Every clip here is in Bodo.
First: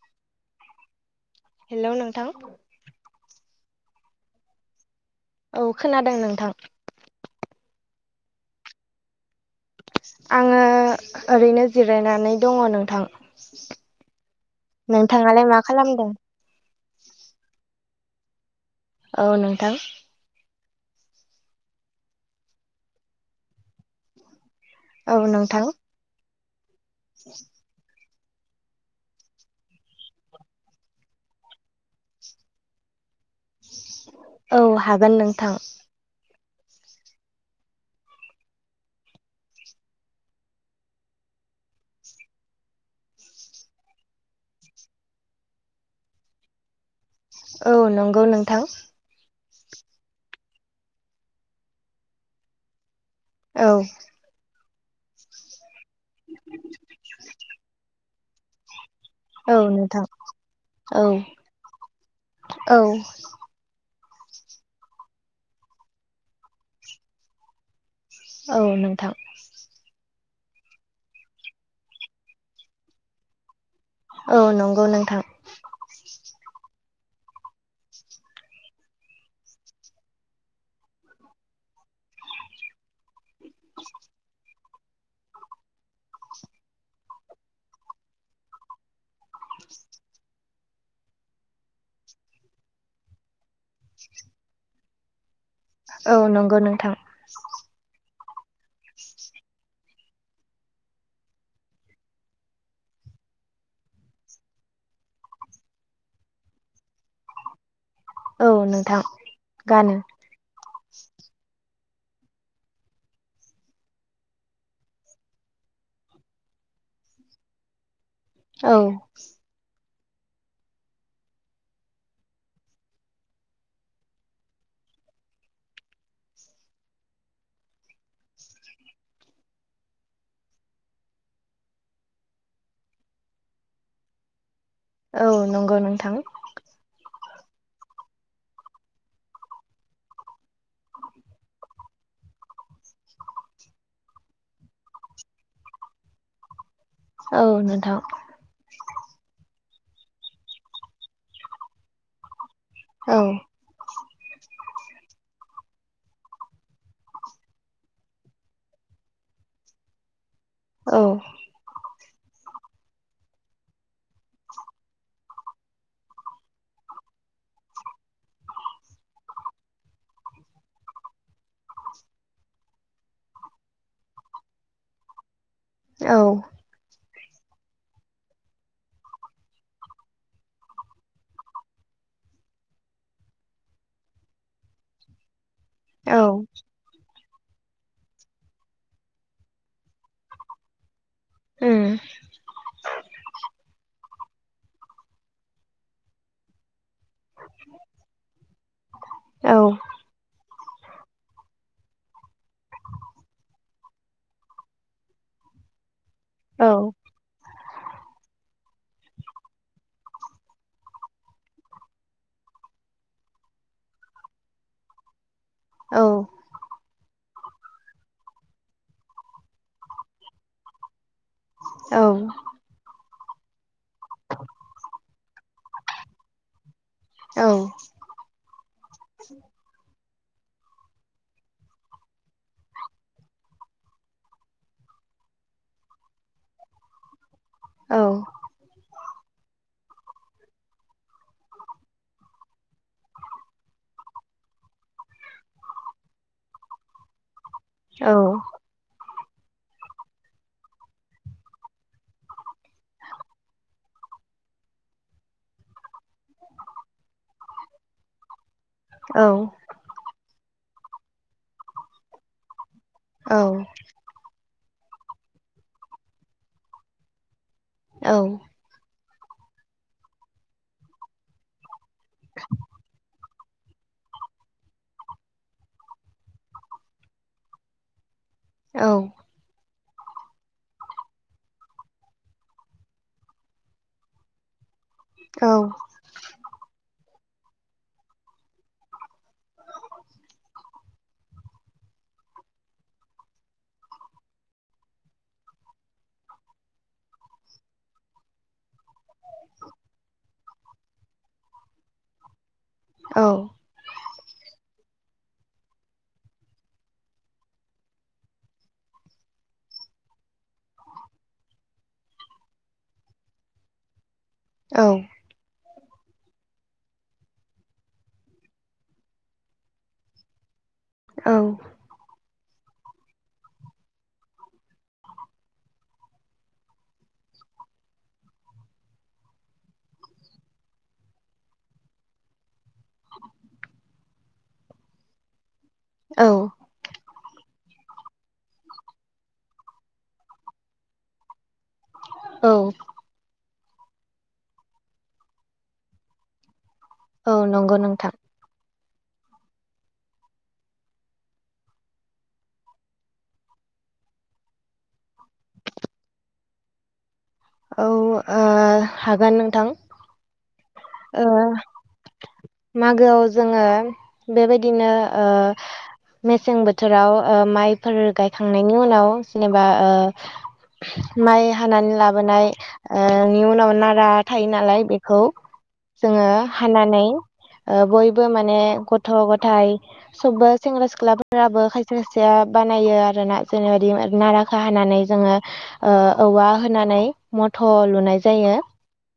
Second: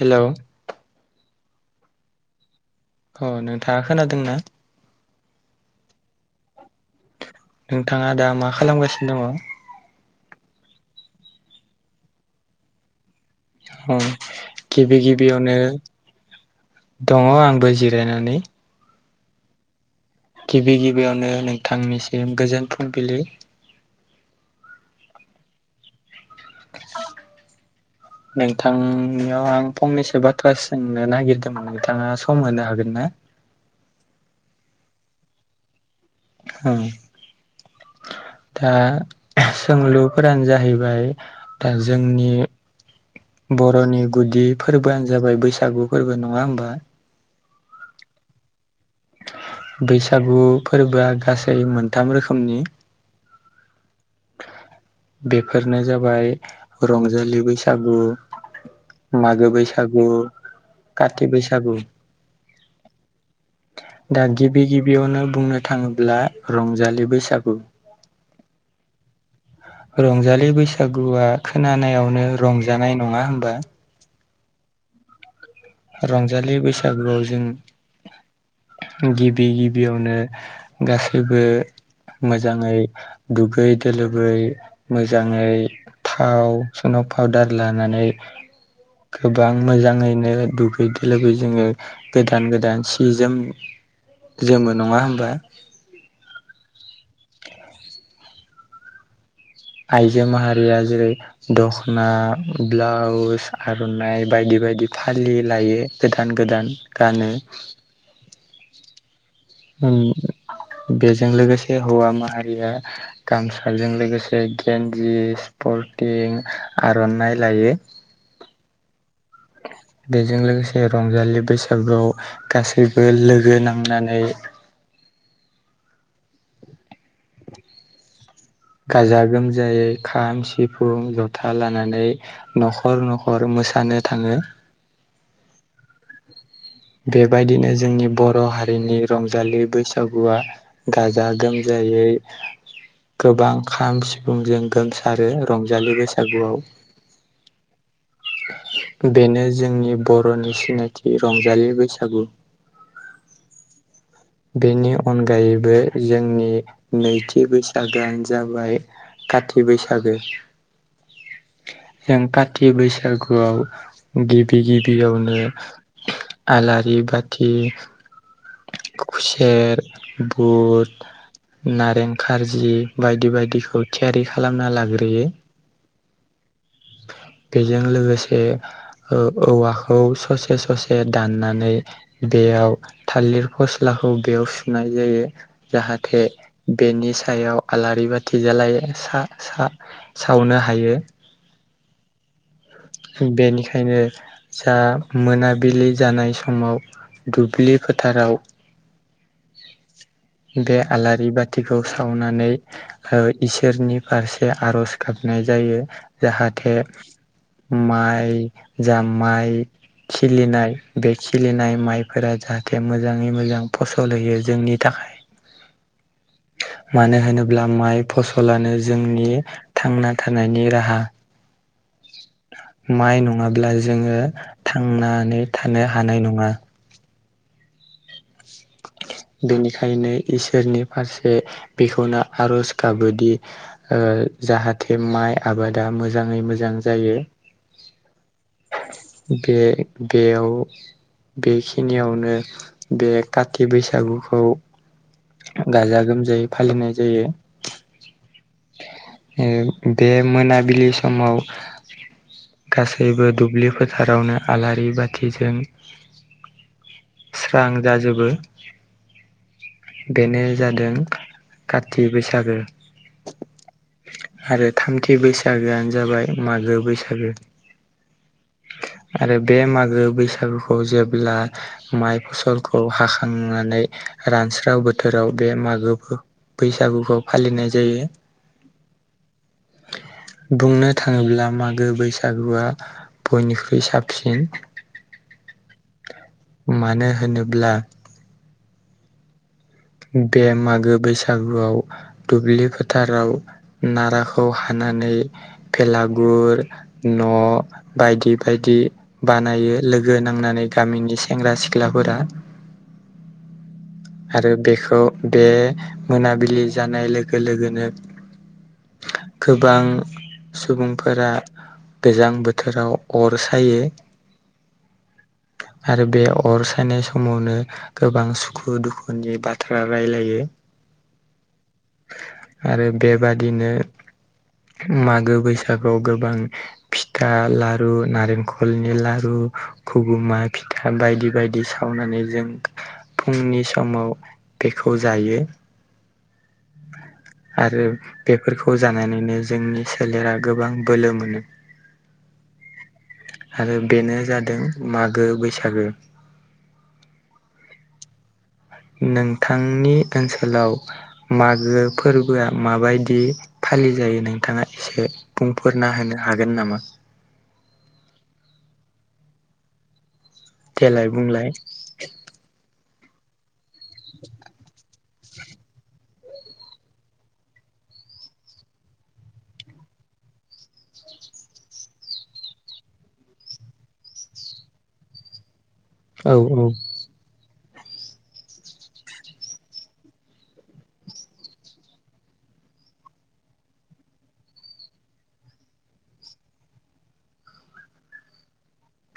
हेलौ हेल' नोंथां अ नोंथाङा खोनादों ना? औ खोनादों नोंथां नोंथाङा दा मा खालामगासिनो दङ आङो ओरैनो जिरायनानै दङ नोंथां गिबि नोंथाङालाय गिबियावनो मा खालामदों दङ आंबो जिरायनानै औ नोंथां गिबि गिबियावनो नोंथांनिसिम गोजोन फुंबिलिनि औ नोंथां स औ नोंथांनियाव आं फंनैसो बाथ्रा सोंनो नागिरदोंमोन नोंथाङा सम होनो हागोन ना औ हागोन नोंथां औ दा सोंलुफोरानो जाहैबाय दा जोंनि बर'नि गुदि फोरबोआनो जाबाय बैसागु फोरबो नङा होमबा औ नंगौ नोंथां बैसागु फोरबोआ गासै मोनथाम रोखोमनि औ बेफोरनो जाबाय रंजालि बैसागु मागो औ नोंथां बैसागु औ कथि बैसागु औ दा गिबि गिबियावनो बुंनो थाङोब्ला रंजालि बैसागु औ नोंथां रंजालि बैसागुआ खोनानायावनो रंजानाय नङा होनबा औ नंगौ नोंथां रंजालि बैसागुआव जों गिबि गिबियावनो गासैबो मोजाङै दुगै दोलोबै मोजाङै थाव सुनाव पाउदार लानानै गोबां मोजाङैनो दुगैद लोबै जोङो गोदान गोदान सि जोम जोमो नङा होमबा औ नंगौ नोंथां आइजो माहारिया जेरै दख'ना ब्लाउस आर'नाइ बायदि बायदि फालि लायो गोदान गोदान गानो औ नोंथां गानो बेजों लोगोसे हौवा माहारिया गामसाजों लोगोसे गन्दि स्पर्टिं आर'नाइ लायो औ बेजों लोगोसे रंजालि बैसागुआव गासैबो लोगो नांनानै गाजा गोमजायै खाम सिफुं जथा लानानै न'खर न'खर मोसानो थाङो औ नंगौ नोंथां बेबायदिनो जोंनि बर' हारिनि रंजालि बैसागुआ गाजा गोमजायै गोबां खाम सिफुंजों गोमसारो रंजालि बैसागुआव औ नोंथां बेनो जोंनि बर'नि सिनायथि रंजालि बैसागु औ बेनि अनगायैबो जोंनि नैथि बैसागोआानो जाबाय काथि बैसागो औ जों कथि बैसागुआव गिबि गिबियावनो आलारि बाथि खुसेर बुद नारें खार्जि बायदि बायदिखौ थियारि खालामना लाग्रोयो औ बेजों लोगोसे औवाखौ ससे ससे दाननानै बेयाव थालिर फस्लाखौ बेयाव सुनाय जायो औ जाहाथे बेनि सायाव आलारि बाथि जालायो सावनो हायो [unintelligible] बेनिखायनो जा मोनाबिलि जानाय समाव दुब्लि फोथाराव औ बे आलारि बाथिखौ सावनानै इसोरनि फारसे आर'ज गाबनाय जायो औ जाहाथे माइ जामाइ खिलिनाय बे खिलिनाय माइफोरा जाहाथे मोजाङै मोजां फसल होयो जोंनि थाखाय [inaudible] औ मानो होनोब्ला माइ फसलानो जोंनि थांना थानायनि राहा औ माइ नङाब्ला जोङो थांनानै थानो हानाय नङा औ बेनिखायनो इसोरनि फारसे बेखौनो आर'ज काबादि जाहाथे माइ आबादा मोजाङै मोजां जायो औ बे बेयाव बेखिनियावनो बे काति बैसागुखौ गाजा गोमजायै फालिनाय जायो औ बे मोनाबिलि समाव गासैबो दुब्लि फोथारावनो आलारि बाथिजों स्रां जाजोबो औ बेनो जादों कति बैसागो औ आरो थामथि बैसागोआनो जाबाय मागो बैसागो औ आरो बे मागो बैसागुखौ जेब्ला माइ फसलखौ हाख थांनानै रानस्राव बोथोराव बे मागोखौ बैसागुखौ फालिनाय जायो औ बुंनो थाङोब्ला मागो बैसागुआ बयनिख्रुइ साबसिन औ मानो होनोब्ला बे मागो बैसागुआव दुब्लि फोथाराव नाराखौ हानानै बेलागुर न' बायदि बायदि बानायो लोगो नांनानै गामिनि सेंग्रा सिख्लाफोरा औ आरो बेखौ बे मोनाबिलि जानाय लोगो लोगोनो गोबां सुबुंफोरा गोजां बोथोराव अर सायो औ आरो बे अर सायनाय समावनो गोबां सुखु दुखुनि बाथ्रा रायलायो औ आरो बेबादिनो मागो बैसागुआव गोबां फिथा लारु नारेंखलनि लारु खुबुमा फिथा बायदि बायदि सा सावनानै जों फुंनि समाव बेखौ जायो औ [inaudible] आरो बेफोरखौ जानानैनो जोंनि सोलेरा गोबां बोलो मोनो [inaudible] औ आरो बेनो जादों मागो बैसागो औ नंगौ नोंथां नोंथांनि ओनसोलाव मागो फोरबोआ माबायदि फालिजायो नोंथाङा एसे बुंफोरना होनो हागोन नामा औ ओ हागोन नोंथां देलाय ओ बुंलाय मागोआव जोङो बेबायदिनो ओ मेसें बोथोराव ओ माइफोर गायखांनायनि उनाव जेनेबा ओ माइ हानानै लाबोनायनि उनाव नारा थायो नालाय बेखौ जोङो औ हानानै ओ बयबो माने गथ' गथाइ सबबो सेंग्रा सिख्लाफोराबो खायसे खायसेया बानायो आरोना जेरैबादि नारा हानानै जोङो ओ औवा होनानै मथ' लुनाय जायो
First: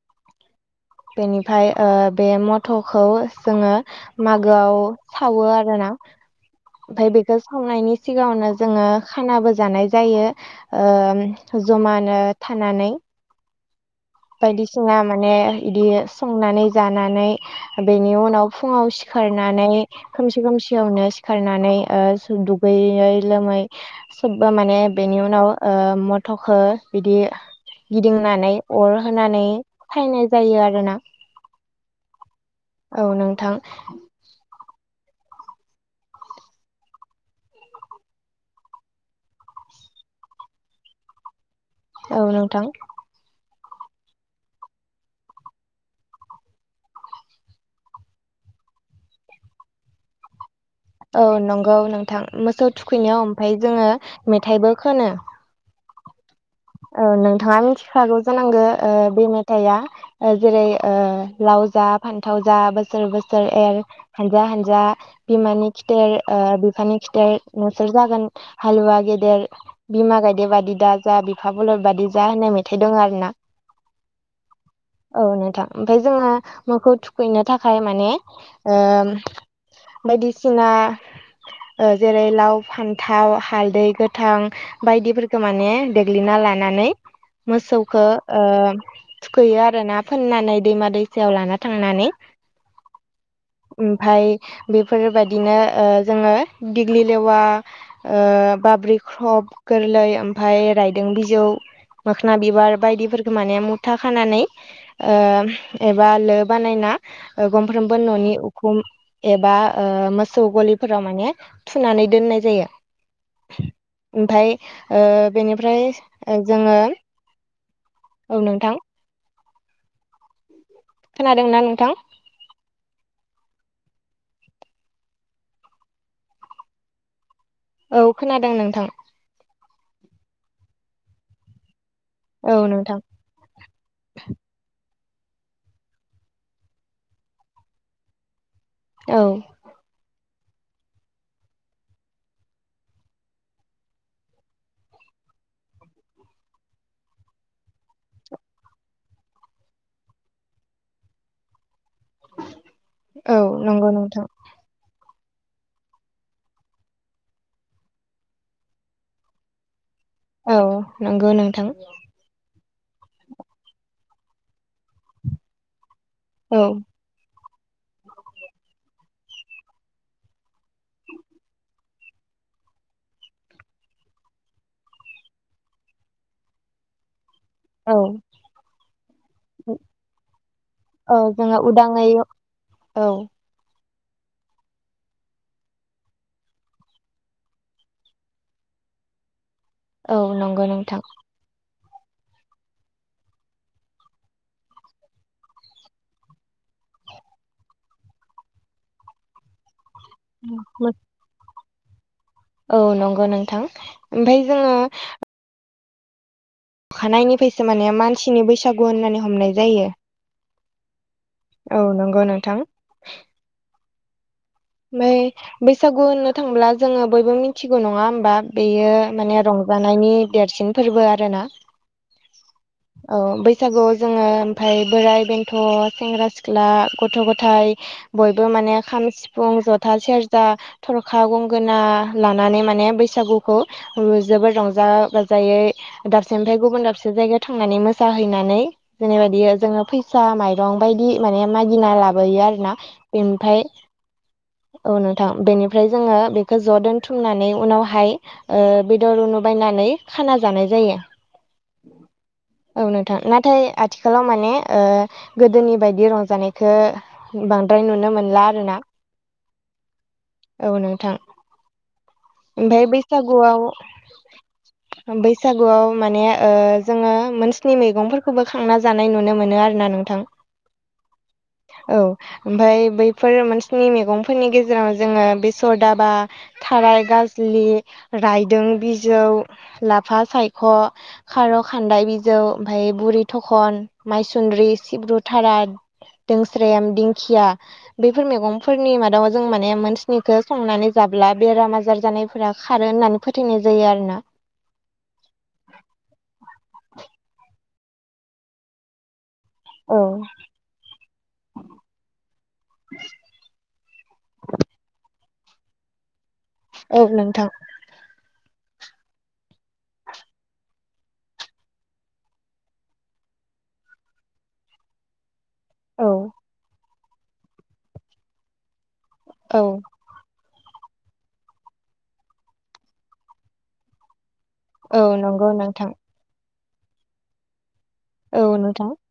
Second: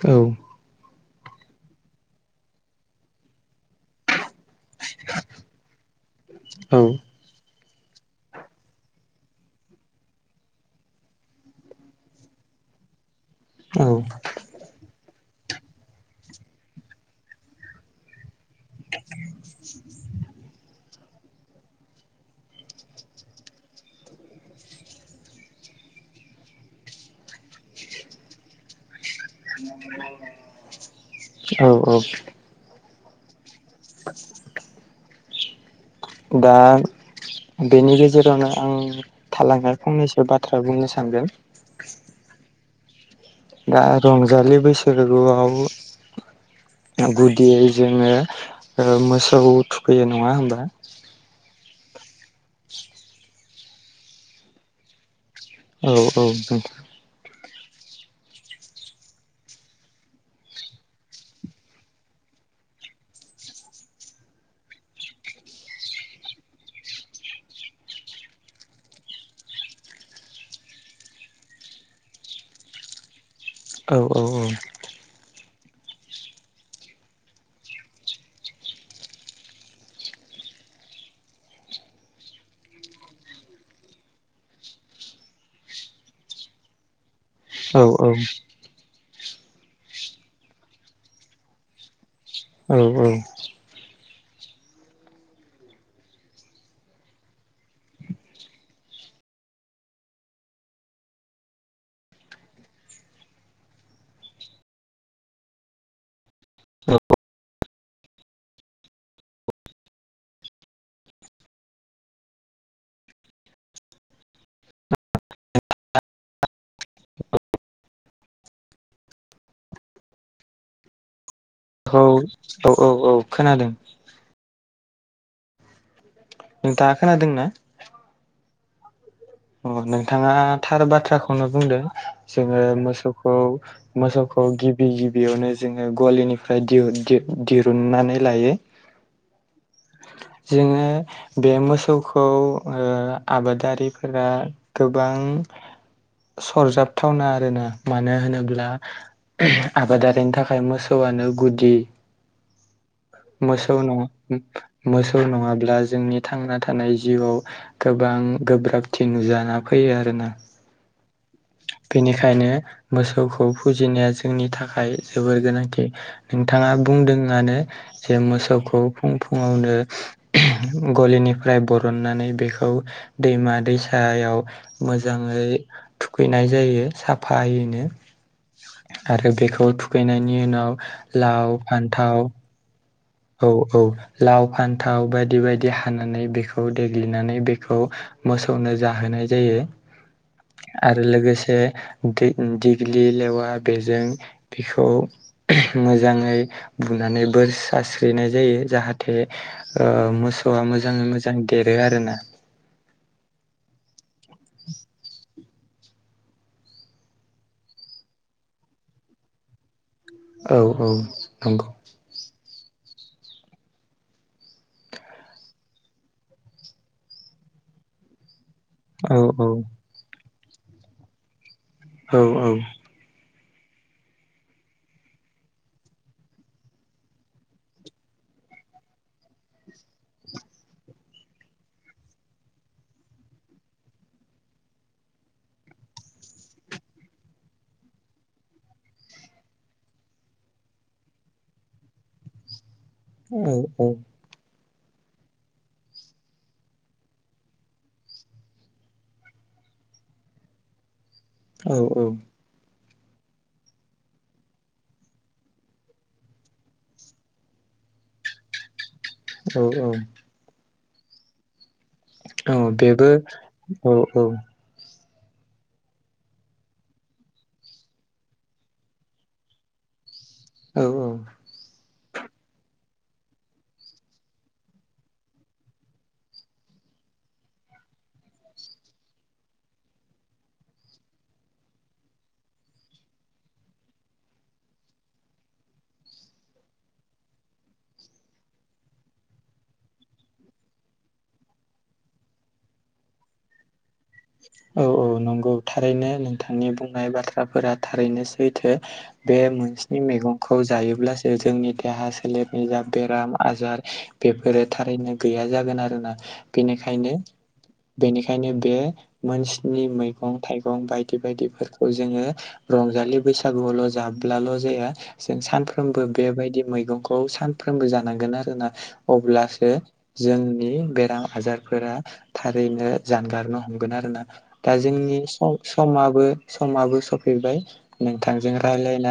औ बेनिफ्राय ओ बे मथ'खौ जोङो मागोआव सावो आरोना औ ओमफाय बेखौ सावनायनि सिगाङावनो जोङो खानाबो जानाय जायो ओ जमानो थानानै औ बायदिसिना माने बिदि संनानै जानानै बेनि उनाव फुङाव सि खारनानै खोमसि खोमसियावनो सिखारनानै दुगैयै लोमै सोबबो माने बेनि उनाव ओ मथ'खौ बिदि गिदिंनानै अर होनानै सायनाय जायो आरोना औ औ औ नोंथां [inaudible] दा बेनि गेजेरावनो आं थालांनाय फंनैसो बाथ्रा बुंनो सानदों औ नोंथां दा रंजालि बैसागोआव गुदियै जोङो ओ मोसौ थुखैयो नङा होमबा औ नंगौ नोंथां मोसौ थुखैनायाव ओमफ्राय जोङो मेथाइबो खोनो औ औ दोंथ' औ नोंथाङा मिथिखागौ जानांगौ ओ बे मेथाइया ओ जेरै लाव जा फान्थाव जा बोसोर बोसोर एर हानजा हानजा बिमानि खिथेर ओ बिफानि खिथेर नोंसोर जागोन हालुवा गेदेर बिमा गायदेबादि दा जा थाबल बादि जा होननाय मेथाइ दं आरो ना। औ औ औ। औ नोंथां ओमफ्राय जोङो मोखौ थुखैनो थाखाय माने ओ बायदिसिना ओ जेरै लाव फान्थाव हालदै गोथां बायदिफोरखौ माने गोलिना लानानै औ मोसौखो ओ थुखैयो आरो ना फोननानै दैमा दैसायाव लाना थांनानै औ औ ओमफाय बेफोरबायदिनोओ जोङो दिग्लिलेवा ओ बाब्रि ख्रब गोरलै ओमफ्राय राय दोंबिजौ मोखोन बिबार बायदिफोरखौ माने मुथा खानानै ओ एबा लो बानायना सानफ्रोमबो न'नि उखुम एबा मोसौ गलिफोराव माने थुनानै दोननाय जायो ओमफ्राय ओ बेनिफ्राय जोङो [unintelligible] औ नोंथां। खोनादोंना नों औ औ औ औ खोनादों। नोंथांआ खोनादों ना? औ खोनादों नोंथां। अ नोंथाङा थार बाथ्राखौनो बुंदों औ जोङो नोंथां मोसौखौ मोसौखौ गिबि गिबियावनो जोङो गलिनिफ्राय दिरुननानै लायो। औ। जोङो बे मोसौखौ ओ आबादारि फोरा गोबां सरजाबथावना आरोना मानो होनोब्ला आबादारिनि थाखाय मोसौआनो गुदि। औ मोसौ नंगौ न नोंथां मोसौ नङाब्ला जोंनि थांना थानाय जिउआव गोबां गोब्राब थि नुजाना फैयो आरोना। औ नंगौ नोंथां। बेनिखायनो मोसौखौ फुजिनाया जोंनि थाखाय जोबोर गोनांथि। औ नोंथाङा बुंदोंआनो जे मोसौखौ फुं फुङावनो गलिनिफ्राय बरननानै बेखौ दैमा दैसा सायाव मोजाङै थुखैनाय जायो साफायै। औ आरो बेखौ थुखैनायनि उनाव औ लाव जोङो उदाङै फान्थाव औ औ औ लाव फान्थाव बायदि बायदि हानानै बेखौ देग्लिनानै बेखौ मोसौनो जाहोनाय जायो औ नंगौ नोंथां आरो लोगोसे दै दिग्लि लेवा बेजों बेखौ मोजाङै बुनानै बोर सारस्रि हैनाय जायो जाहाथे मोसौआ मोजाङै मोजां देरो आरोना। औ नंगौ नोंथां। ओमफ्राय जोङो अखानायनिफ्रायसो माने मानसिनि बैसागु होननानै हमनाय जायो। औ औ। औ नंगौ नोंथां। ओमफ्राय बैसागु होननो थांब्ला जोङो बयबो मिथिगौ नङा होमबा बेयो औ माने औ रंजा नायनि देरसिन फोरबो आरोना। औ औ। औ बैसागुआव जोङो ओमफ्राय बोराइ बेन्थ' सेंग्रा सिख्ला गथ' गथाय बयबो माने खाम सिफुं जथा सेरजा थरखा गंगोना लानानै माने बैसागुखौ जोबोद रंजा बाजायै दाबसेनिफ्राय गुबुन दाबसे जायगायाव थांनानै मोसाहैनानै जेनेबायदि जोङो फैसा माइरं बायदि माने मागिना लाबोयो आरो ना। औ औ। औ नोंथां बेनिफ्राय जोङो बेखौ ज' दोनथुमनानै उनावहाय ओ बेदर ना बायनानै खाना जानाय जायो औ औ औ नोंथां नाथाय आथिखालाव माने ओ गोदोनि बायदि रंजानायखौ बांद्राय नुनो मोनला आरोना औ औ औ नोंथां औ ओमफ्राय बेबो बैसागुआव औ औ बैसागुआव माने ओ जोंङो मोनस्नि मैगंफोरखौबो खांना जानाय नुनो मोनो आरोना नोंथां औ [unintelligible] औ ओमफ्राय बैफोर मोन स्नि मैगंफोरनि गेजेराव जोङो बेसर दाबा थाराय गाज्लि रायदों बिजौ लाफा सायख खार' खान्दाय बिजौ ओमफ्राय बुरि थखन माइसुन्द्रि सिब्रु थारा दोंस्रेम दिंखिया बैफोर मैगं फोरनि मादाव जों माने मोनस्निखौ संनानै जाब्ला बेराम आजार जानायफोरा खारो होननानै फोथायनाय जायो आरोना औ औ नंगौ थारैनो नोंथांनि बुंनाय बाथ्राफोरा थारैनो सैथो बे मोनस्नि औ मैगंखौ जायोब्लासो जोंनि देहा सोलेरनि जा बेराम आजार बेफोरो थारैनो गैया जागोन आरोना औ बेनिखायनो नोंथां बेनिखायनो बे मोन स्नि मैगं थाइगं बायदि बायदिफोरखौ जोङो रंजालि बैसागुआवल' जाब्लाल' जाया जों सानफ्रोमबो औ बेबायदि मैगंखौ सानफ्रोमबो जानांगोन आरोना औ अब्लासो जोंनि बेराम आजारफोरा थारैनो जानगारनो हमगोन आरोना दा औ जोंनि नंगौ नोंथां समाबो समाबो सफैबाय औ नोंथांजों नोंथां रायलायनानै